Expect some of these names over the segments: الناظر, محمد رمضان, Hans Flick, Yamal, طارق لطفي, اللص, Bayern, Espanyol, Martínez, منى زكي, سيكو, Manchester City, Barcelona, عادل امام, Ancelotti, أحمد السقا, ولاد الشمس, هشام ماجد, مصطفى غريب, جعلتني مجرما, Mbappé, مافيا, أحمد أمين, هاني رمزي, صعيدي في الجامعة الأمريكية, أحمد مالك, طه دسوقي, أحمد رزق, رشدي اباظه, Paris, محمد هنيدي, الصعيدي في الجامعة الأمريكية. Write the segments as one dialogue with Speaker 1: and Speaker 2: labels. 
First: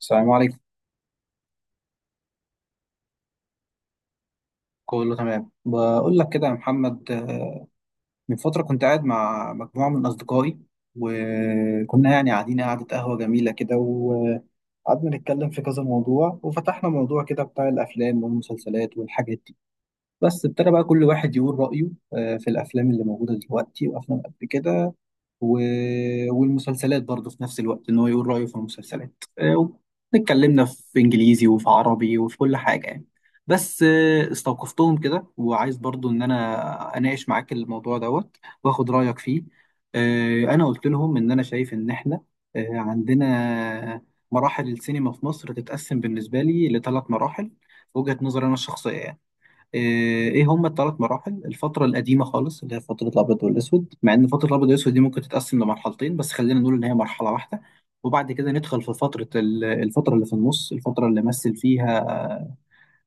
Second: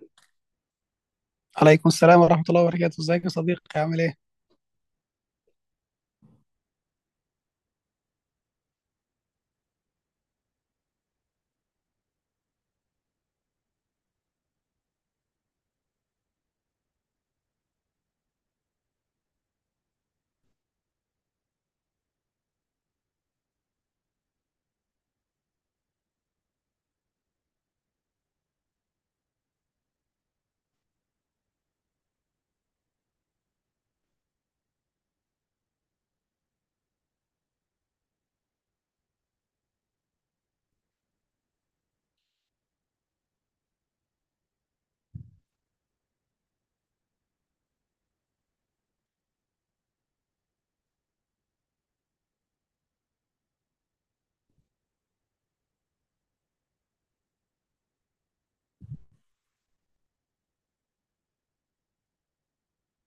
Speaker 1: السلام عليكم.
Speaker 2: عليكم السلام ورحمة الله وبركاته، ازيك يا صديقي؟ عامل ايه؟
Speaker 1: كله تمام، بقول لك كده يا محمد. من فترة كنت قاعد مع مجموعة من أصدقائي، وكنا يعني قاعدين قعدة قهوة جميلة كده، وقعدنا نتكلم في كذا موضوع، وفتحنا موضوع كده بتاع الأفلام والمسلسلات والحاجات دي. بس ابتدى بقى كل واحد يقول رأيه في الأفلام اللي موجودة دلوقتي وأفلام قبل كده، و... والمسلسلات برضه في نفس الوقت، ان هو يقول رأيه في المسلسلات. اتكلمنا في انجليزي وفي عربي وفي كل حاجة يعني. بس استوقفتهم كده، وعايز برضه ان انا اناقش معاك الموضوع دوت واخد رأيك فيه. انا قلت لهم ان انا شايف ان احنا عندنا مراحل السينما في مصر تتقسم بالنسبة لي لثلاث مراحل، وجهة نظري انا الشخصية يعني. آه، ايه هم الثلاث مراحل؟ الفتره القديمه خالص اللي هي فتره الابيض والاسود، مع ان فتره الابيض والاسود دي ممكن تتقسم لمرحلتين، بس خلينا نقول ان هي مرحله واحده. وبعد كده ندخل في فتره الفتره اللي في النص، الفتره اللي مثل فيها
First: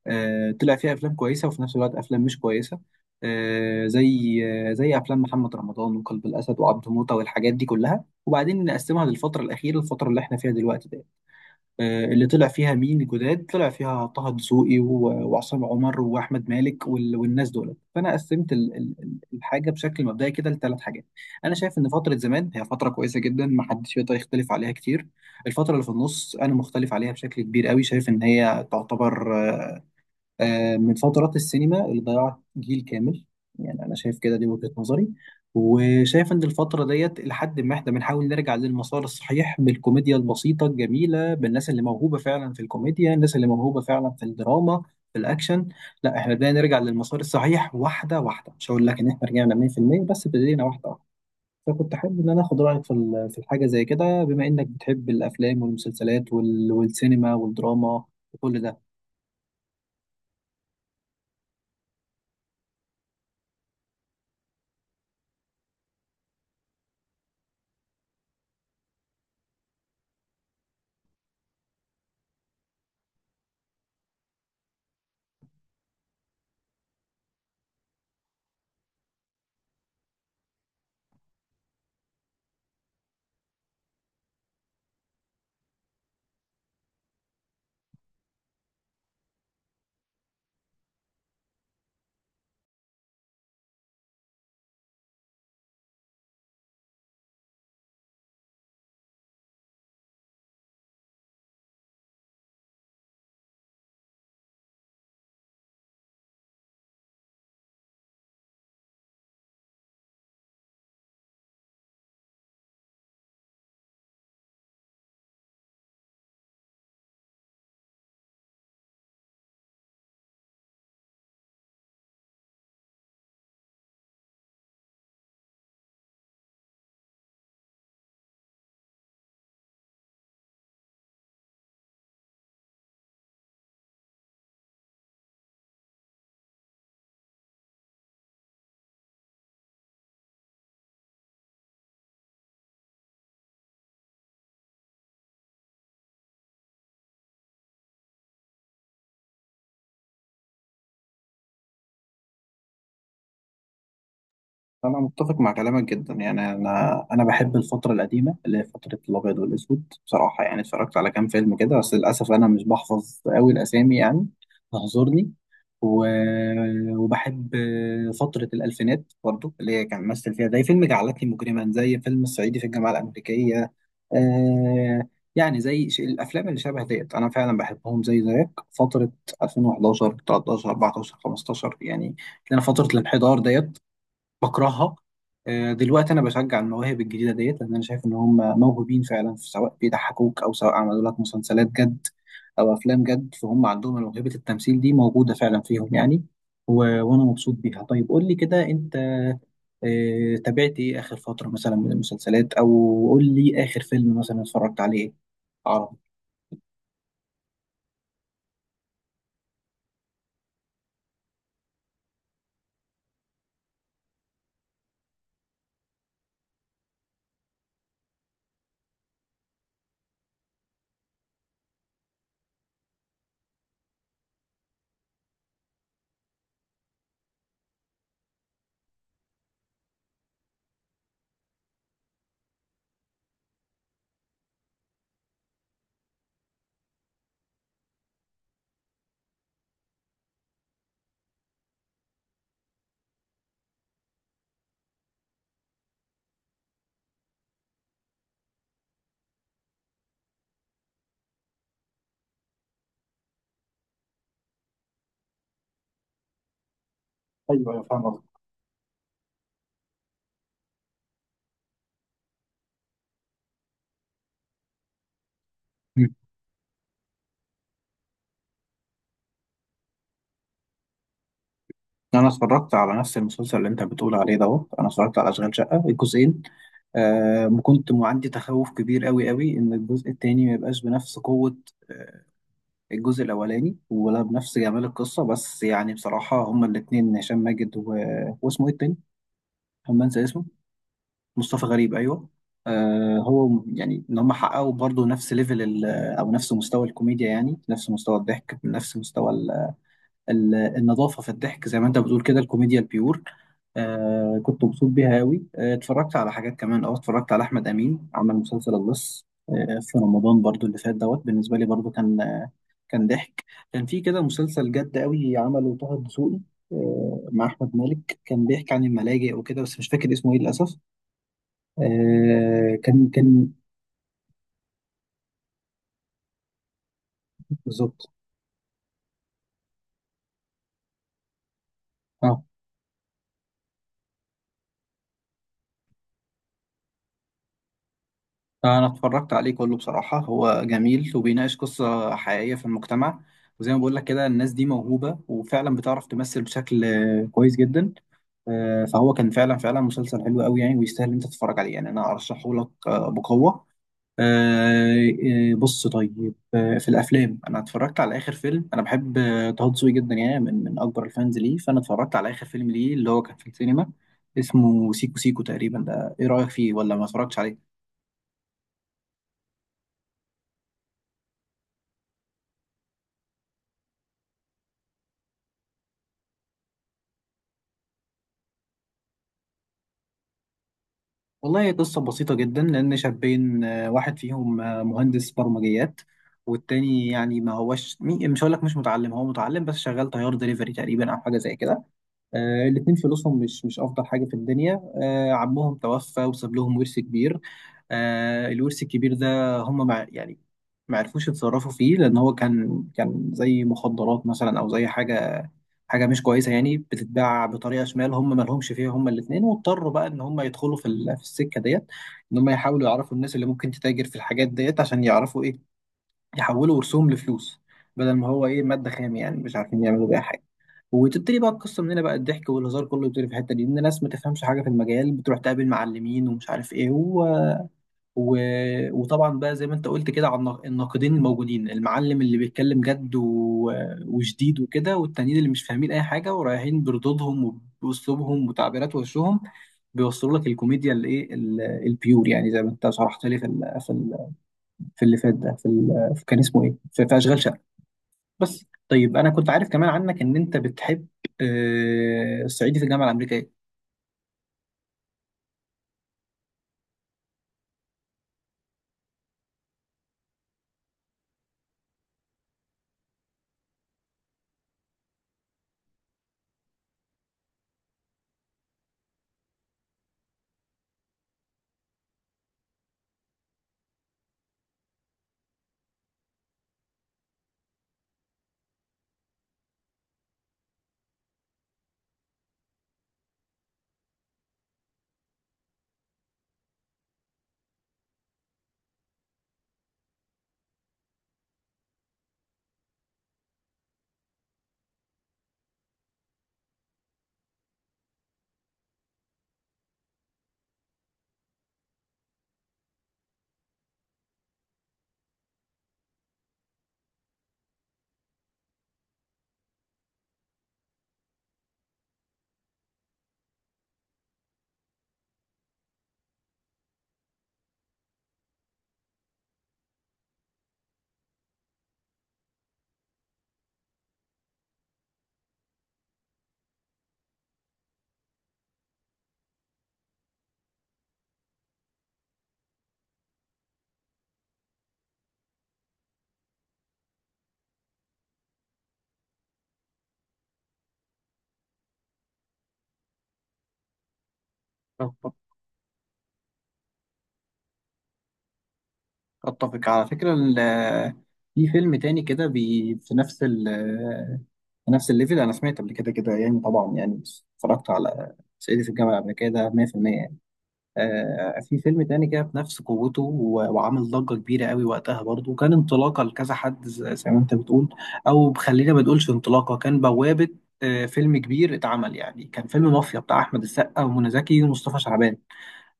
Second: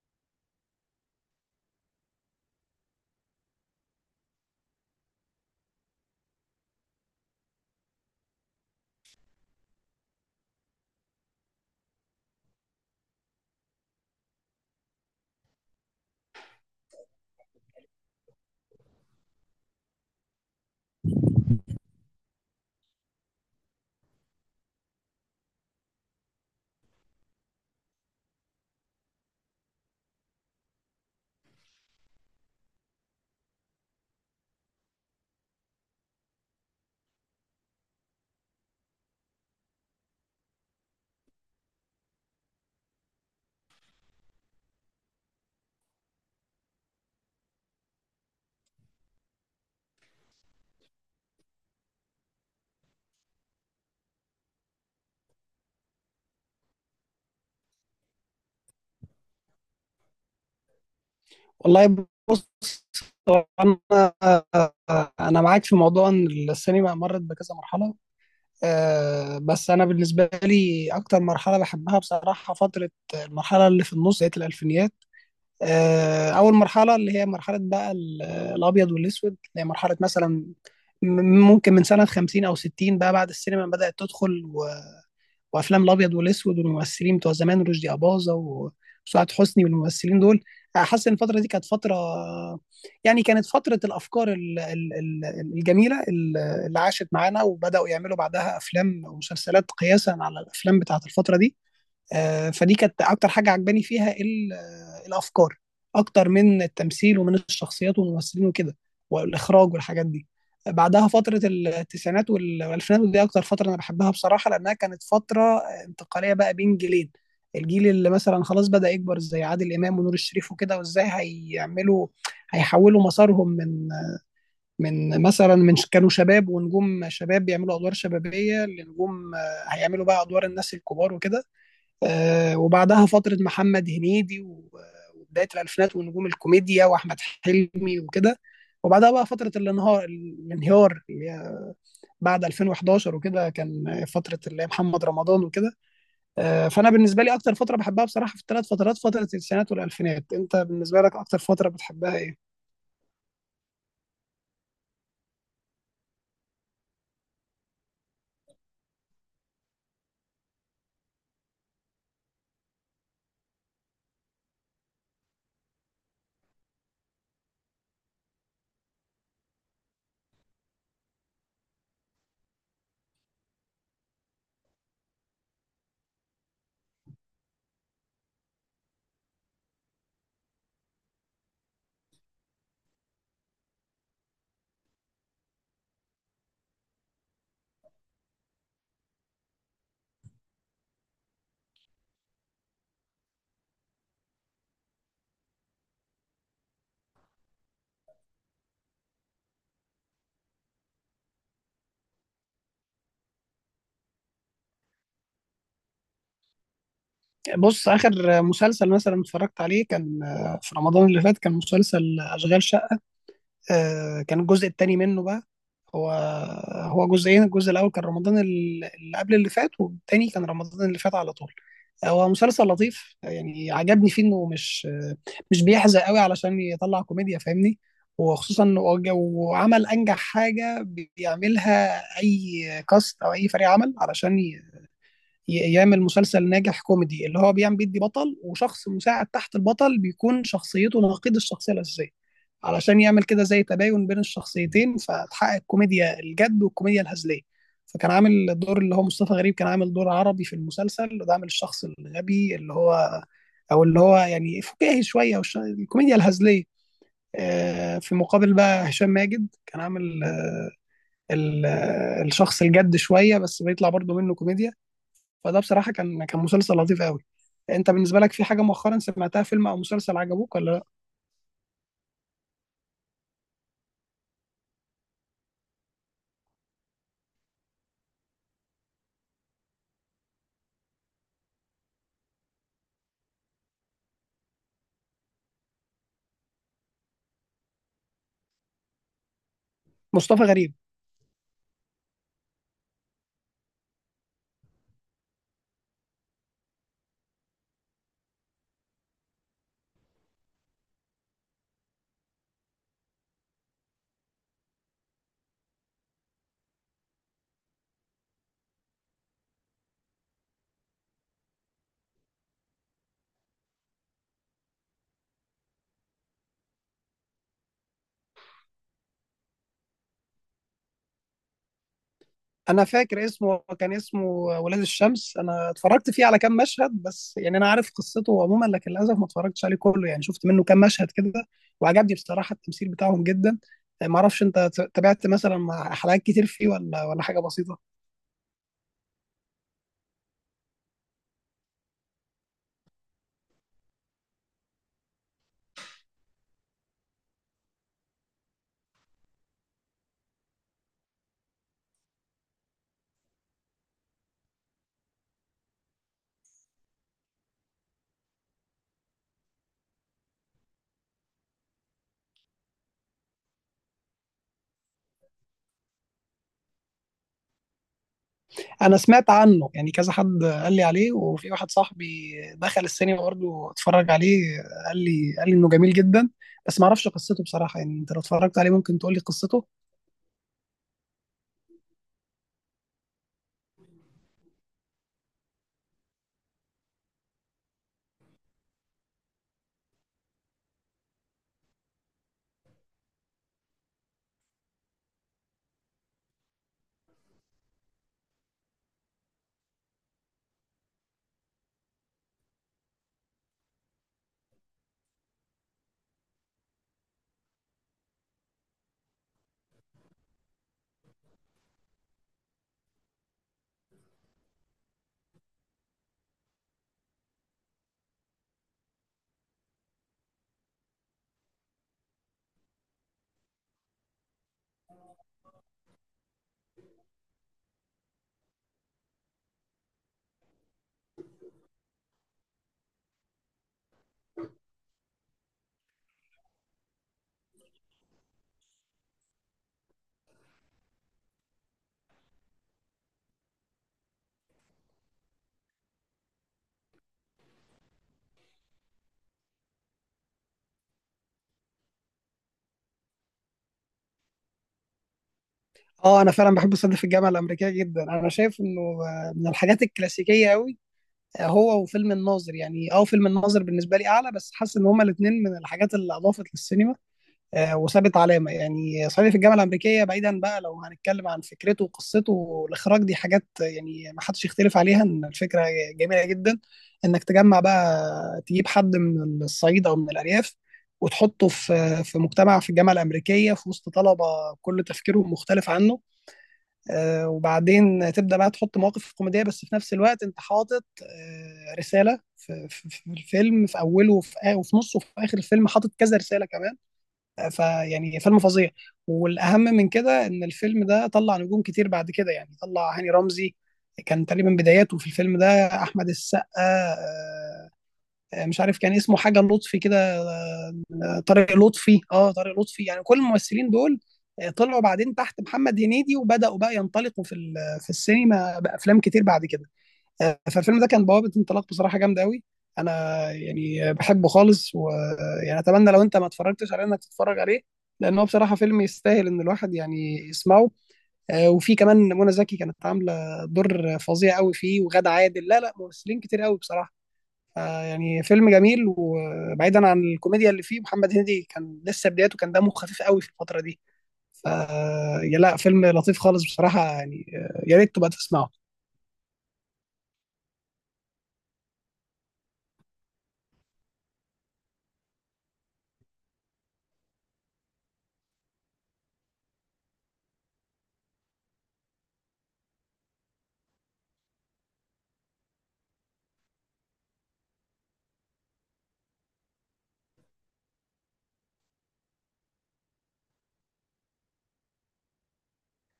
Speaker 1: طلع فيها افلام كويسه، وفي نفس الوقت افلام مش كويسه. آه، زي زي افلام محمد رمضان وقلب الاسد وعبده موته والحاجات دي كلها. وبعدين نقسمها للفتره الاخيره، الفتره اللي احنا فيها دلوقتي، اللي طلع فيها مين جداد، طلع فيها طه دسوقي وعصام عمر واحمد مالك والناس دول. فانا قسمت الحاجه بشكل مبدئي كده لثلاث حاجات. انا شايف ان فتره زمان هي فتره كويسه جدا، ما حدش يقدر يختلف عليها كتير. الفتره اللي في النص انا مختلف عليها بشكل كبير قوي، شايف ان هي تعتبر من فترات السينما اللي ضيعت جيل كامل يعني. أنا شايف كده، دي وجهة نظري. وشايف إن الفترة ديت لحد ما إحنا بنحاول نرجع للمسار الصحيح بالكوميديا البسيطة الجميلة، بالناس اللي موهوبة فعلا في الكوميديا، الناس اللي موهوبة فعلا في الدراما، في الأكشن. لا، إحنا بدأنا نرجع للمسار الصحيح واحدة واحدة. مش هقول لك إن إحنا رجعنا 100%، بس ابتدينا واحدة واحدة. فكنت حابب إن أنا آخد رأيك في في الحاجة زي كده، بما إنك بتحب الأفلام والمسلسلات والسينما والدراما وكل ده.
Speaker 2: والله بص. هو انا انا معاك في موضوع ان السينما مرت بكذا مرحلة. بس انا بالنسبة لي اكتر مرحلة بحبها بصراحة فترة المرحلة اللي في النص، بداية الالفينيات. اول مرحلة اللي هي مرحلة بقى الابيض والاسود، اللي هي مرحلة مثلا م- ممكن من سنة 50 او 60 بقى، بعد السينما بدأت تدخل وافلام الابيض والاسود والممثلين بتوع زمان رشدي اباظه وسعاد حسني والممثلين دول. حاسس ان الفتره دي كانت فتره، يعني كانت فتره الافكار الجميله اللي عاشت معانا، وبداوا يعملوا بعدها افلام ومسلسلات قياسا على الافلام بتاعت الفتره دي. فدي كانت اكتر حاجه عجباني فيها الافكار، اكتر من التمثيل ومن الشخصيات والممثلين وكده والاخراج والحاجات دي. بعدها فتره التسعينات والالفينات، ودي اكتر فتره انا بحبها بصراحه لانها كانت فتره انتقاليه بقى بين جيلين. الجيل اللي مثلا خلاص بدأ يكبر زي عادل امام ونور الشريف وكده، وازاي هيعملوا، هيحولوا مسارهم من كانوا شباب ونجوم شباب بيعملوا ادوار شبابيه لنجوم، هيعملوا بقى ادوار الناس الكبار وكده. وبعدها فترة محمد هنيدي وبداية الألفينات ونجوم الكوميديا، وأحمد حلمي وكده. وبعدها بقى فترة الانهيار اللي هي بعد 2011 وكده، كان فترة اللي هي محمد رمضان وكده. فأنا بالنسبة لي أكتر فترة بحبها بصراحة في الثلاث فترات فترة التسعينات والألفينات. أنت بالنسبة لك أكتر فترة بتحبها إيه؟
Speaker 1: أنا متفق مع كلامك جدا يعني. أنا بحب الفترة القديمة اللي هي فترة الأبيض والأسود بصراحة، يعني اتفرجت على كام فيلم كده، بس للأسف أنا مش بحفظ أوي الأسامي يعني، تحضرني. و... وبحب فترة الألفينات برضو اللي هي كان مثل فيها، زي فيلم جعلتني مجرما، زي فيلم الصعيدي في الجامعة الأمريكية. آه، يعني زي الأفلام اللي شبه ديت أنا فعلا بحبهم، زي زيك فترة 2011 13 14 15 يعني، لأن فترة الانحدار ديت بكرهها. دلوقتي انا بشجع المواهب الجديده ديت، لان انا شايف ان هم موهوبين فعلا، في سواء بيضحكوك او سواء عملوا لك مسلسلات جد او افلام جد. فهم عندهم موهبه التمثيل دي موجوده فعلا فيهم يعني. و... وانا مبسوط بيها. طيب قول لي كده انت تابعت ايه اخر فتره مثلا من المسلسلات، او قول لي اخر فيلم مثلا اتفرجت عليه عربي.
Speaker 2: بص، آخر مسلسل مثلا اتفرجت عليه كان في رمضان اللي فات، كان مسلسل أشغال شقة. كان الجزء الثاني منه بقى. هو هو جزئين، الجزء الاول كان رمضان اللي قبل اللي فات، والتاني كان رمضان اللي فات على طول. هو مسلسل لطيف يعني، عجبني فيه انه مش بيحزق قوي علشان يطلع كوميديا، فاهمني؟ وخصوصا انه وعمل انجح حاجه بيعملها اي كاست او اي فريق عمل، علشان يعمل مسلسل ناجح كوميدي، اللي هو بيعمل بيدي بطل وشخص مساعد تحت البطل بيكون شخصيته نقيض الشخصية الأساسية، علشان يعمل كده زي تباين بين الشخصيتين فتحقق الكوميديا الجد والكوميديا الهزلية. فكان عامل الدور اللي هو مصطفى غريب، كان عامل دور عربي في المسلسل، وده عامل الشخص الغبي اللي هو، او اللي هو يعني فكاهي شويه الكوميديا الهزليه.
Speaker 1: ايوه، ايوه، فاهم
Speaker 2: في
Speaker 1: قصدك.
Speaker 2: مقابل بقى هشام ماجد كان عامل الشخص الجد شويه بس بيطلع برضه منه كوميديا. فده بصراحة
Speaker 1: مم.
Speaker 2: كان كان مسلسل لطيف قوي. انت بالنسبة لك في حاجة مؤخرا سمعتها، فيلم او مسلسل عجبوك ولا لا؟
Speaker 1: انا اتفرجت على نفس المسلسل اللي انت بتقول عليه دوت، انا اتفرجت على اشغال شقه الجزئين. آه، كنت عندي تخوف كبير قوي قوي ان الجزء التاني ما يبقاش بنفس قوة آه الجزء الاولاني، ولا بنفس جمال القصة. بس يعني بصراحة هما الاتنين هشام ماجد واسمه ايه التاني؟ أنا بنسى
Speaker 2: مصطفى
Speaker 1: اسمه.
Speaker 2: غريب،
Speaker 1: مصطفى غريب، ايوه. آه، هو يعني ان هم حققوا برضه نفس ليفل او نفس مستوى الكوميديا، يعني نفس مستوى الضحك، نفس مستوى النظافه في الضحك، زي ما انت بتقول كده الكوميديا البيور. آه، كنت مبسوط بيها قوي. آه، اتفرجت على حاجات كمان. اه، اتفرجت على احمد امين، عمل مسلسل اللص آه في رمضان برضو اللي فات دوت. بالنسبه لي برضو كان ضحك. كان في كده مسلسل جد قوي عمله طه الدسوقي، آه، مع احمد مالك، كان بيحكي عن الملاجئ وكده، بس مش فاكر اسمه ايه للاسف. آه،
Speaker 2: انا
Speaker 1: كان
Speaker 2: فاكر
Speaker 1: كان
Speaker 2: اسمه، كان اسمه ولاد الشمس. انا اتفرجت فيه على كام مشهد بس يعني، انا عارف
Speaker 1: بالظبط.
Speaker 2: قصته عموما لكن للاسف ما اتفرجتش عليه كله، يعني شفت منه كام مشهد كده. وعجبني
Speaker 1: آه.
Speaker 2: بصراحة التمثيل بتاعهم جدا. ما اعرفش انت تابعت مثلا مع حلقات كتير فيه، ولا حاجة بسيطة؟
Speaker 1: أنا اتفرجت عليه كله بصراحة، هو جميل وبيناقش قصة حقيقية في المجتمع. وزي ما بقول لك كده الناس دي موهوبة وفعلا بتعرف تمثل بشكل كويس جدا. فهو كان فعلا فعلا مسلسل حلو قوي يعني، ويستاهل إن أنت تتفرج عليه يعني، أنا أرشحه لك بقوة. آه، بص، طيب. في الأفلام أنا اتفرجت على آخر فيلم. أنا بحب طه دسوقي جدا يعني، من أكبر الفانز ليه. فأنا اتفرجت على آخر فيلم ليه اللي هو كان في السينما، اسمه سيكو سيكو تقريبا. ده إيه رأيك فيه، ولا ما اتفرجتش عليه؟
Speaker 2: انا سمعت عنه يعني، كذا حد قال لي عليه، وفي واحد صاحبي دخل السينما برضه اتفرج عليه، قال لي انه جميل جدا. بس ما اعرفش قصته بصراحه، يعني انت لو اتفرجت عليه ممكن تقول لي قصته.
Speaker 1: والله هي قصة بسيطة جدا. لأن شابين واحد فيهم مهندس برمجيات، والتاني يعني ما هوش مش هقول لك مش متعلم، هو متعلم، بس شغال طيار دليفري تقريبا، أو حاجة زي كده. الاتنين فلوسهم مش أفضل حاجة في الدنيا. عمهم توفى وساب لهم ورث كبير. الورث الكبير ده هم مع يعني ما عرفوش يتصرفوا فيه، لأن هو كان زي مخدرات مثلا أو زي حاجة، حاجه مش كويسه يعني، بتتباع بطريقه شمال هم ما لهمش فيها هم الاثنين. واضطروا بقى ان هم يدخلوا في في السكه ديت، ان هم يحاولوا يعرفوا الناس اللي ممكن تتاجر في الحاجات ديت عشان يعرفوا ايه، يحولوا رسوم لفلوس، بدل ما هو ايه ماده خام يعني، مش عارفين يعملوا بيها حاجه. وتبتدي بقى القصه من هنا، بقى الضحك والهزار كله يبتدي في الحته دي، ان ناس ما تفهمش حاجه في المجال بتروح تقابل معلمين ومش عارف ايه. و... وطبعا بقى زي ما انت قلت كده، على الناقدين الموجودين، المعلم اللي بيتكلم جد وشديد وكده، والتانيين اللي مش فاهمين اي حاجه ورايحين بردودهم وباسلوبهم وتعبيرات وشهم، بيوصلوا لك الكوميديا الايه البيور، يعني زي ما انت شرحت لي في اللي فات ده، في كان اسمه ايه، في اشغال شقه. بس طيب انا كنت عارف كمان عنك ان انت بتحب الصعيدي في الجامعه الامريكيه.
Speaker 2: اه، انا فعلا بحب صعيدي في الجامعه الامريكيه جدا، انا شايف انه من الحاجات الكلاسيكيه قوي، هو وفيلم الناظر. يعني اه فيلم الناظر بالنسبه لي اعلى، بس حاسس ان هما الاثنين من الحاجات اللي اضافت للسينما وسابت علامة. يعني صعيدي في الجامعة الأمريكية، بعيدا بقى لو هنتكلم عن فكرته وقصته والإخراج، دي حاجات يعني ما حدش يختلف عليها، إن الفكرة جميلة جدا. إنك تجمع بقى، تجيب حد من الصعيد أو من الأرياف وتحطه في مجتمع في الجامعة الأمريكية في وسط طلبة كل تفكيرهم مختلف عنه. وبعدين تبدأ بقى تحط مواقف كوميدية، بس في نفس الوقت أنت حاطط رسالة في في الفيلم، في أوله وفي نصه وفي آخر الفيلم حاطط كذا رسالة كمان. فيعني فيلم فظيع. والاهم من كده ان الفيلم ده طلع نجوم كتير بعد كده، يعني طلع هاني رمزي كان تقريبا بداياته في الفيلم ده، احمد السقا، مش عارف كان اسمه حاجه لطفي كده، طارق لطفي، اه طارق لطفي، يعني كل الممثلين دول طلعوا بعدين تحت محمد هنيدي وبداوا بقى ينطلقوا في في السينما بافلام كتير بعد كده. فالفيلم ده كان بوابة انطلاق بصراحة جامدة قوي. انا يعني بحبه خالص، ويعني اتمنى لو انت ما اتفرجتش عليه انك تتفرج عليه، لان هو بصراحة فيلم يستاهل ان الواحد يعني يسمعه. وفي كمان منى زكي كانت عاملة دور فظيع قوي فيه، وغادة عادل، لا ممثلين كتير قوي بصراحة. يعني فيلم جميل. وبعيدا عن الكوميديا اللي فيه، محمد هنيدي كان لسه بدايته، كان دمه خفيف قوي في الفترة دي. ف يا لا، فيلم لطيف خالص بصراحة، يعني يا ريت تبقى تسمعه.
Speaker 1: اتفق على فكره في فيلم تاني كده بي في نفس ال في نفس الليفل. انا سمعت قبل كده كده يعني طبعا يعني، بس اتفرجت على صعيدي في الجامعه الامريكيه ده 100% يعني. آه، في فيلم تاني كده بنفس قوته وعامل ضجه كبيره قوي وقتها برضه، وكان انطلاقه لكذا حد زي ما انت بتقول. او خلينا ما نقولش انطلاقه، كان بوابه. آه، فيلم كبير اتعمل يعني، كان فيلم مافيا بتاع احمد السقا ومنى زكي ومصطفى شعبان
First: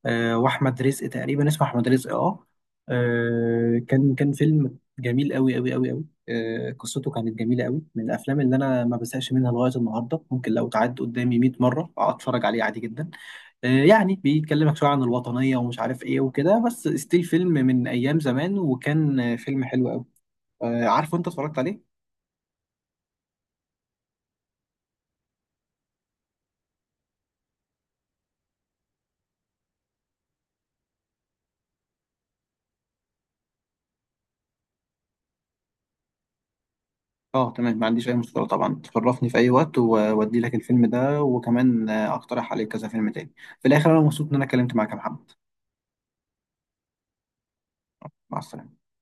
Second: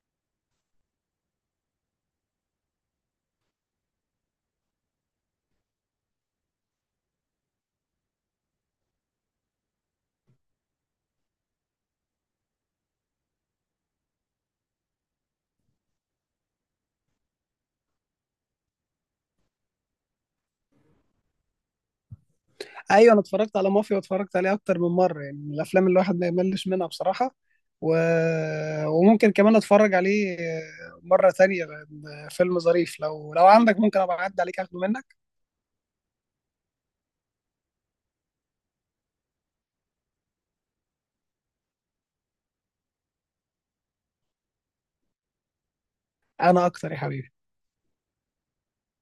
Speaker 1: واحمد رزق تقريبا، اسمه احمد رزق اه. آه، كان فيلم جميل قوي قوي قوي قوي. آه، قصته كانت جميله قوي، من الافلام اللي انا ما بزهقش منها لغايه النهارده. ممكن لو تعد قدامي 100 مره اتفرج عليه عادي جدا. آه، يعني بيتكلمك شويه عن الوطنيه ومش عارف ايه وكده، بس ستيل فيلم من ايام زمان، وكان آه، فيلم حلو قوي. آه، عارفه انت اتفرجت عليه.
Speaker 2: ايوه انا اتفرجت على مافيا، واتفرجت عليه اكتر من مره، يعني من الافلام اللي الواحد ما يملش منها بصراحه. و... وممكن كمان اتفرج عليه مره تانية لأن فيلم ظريف. لو عندك ممكن ابقى اعدي عليك اخده منك.
Speaker 1: اه تمام، ما عنديش اي مشكله طبعا، تشرفني في اي وقت واودي لك الفيلم ده. وكمان اقترح عليك كذا فيلم تاني. في الاخر، انا مبسوط ان انا اتكلمت معاك يا محمد.
Speaker 2: انا اكتر يا حبيبي.
Speaker 1: مع السلامة.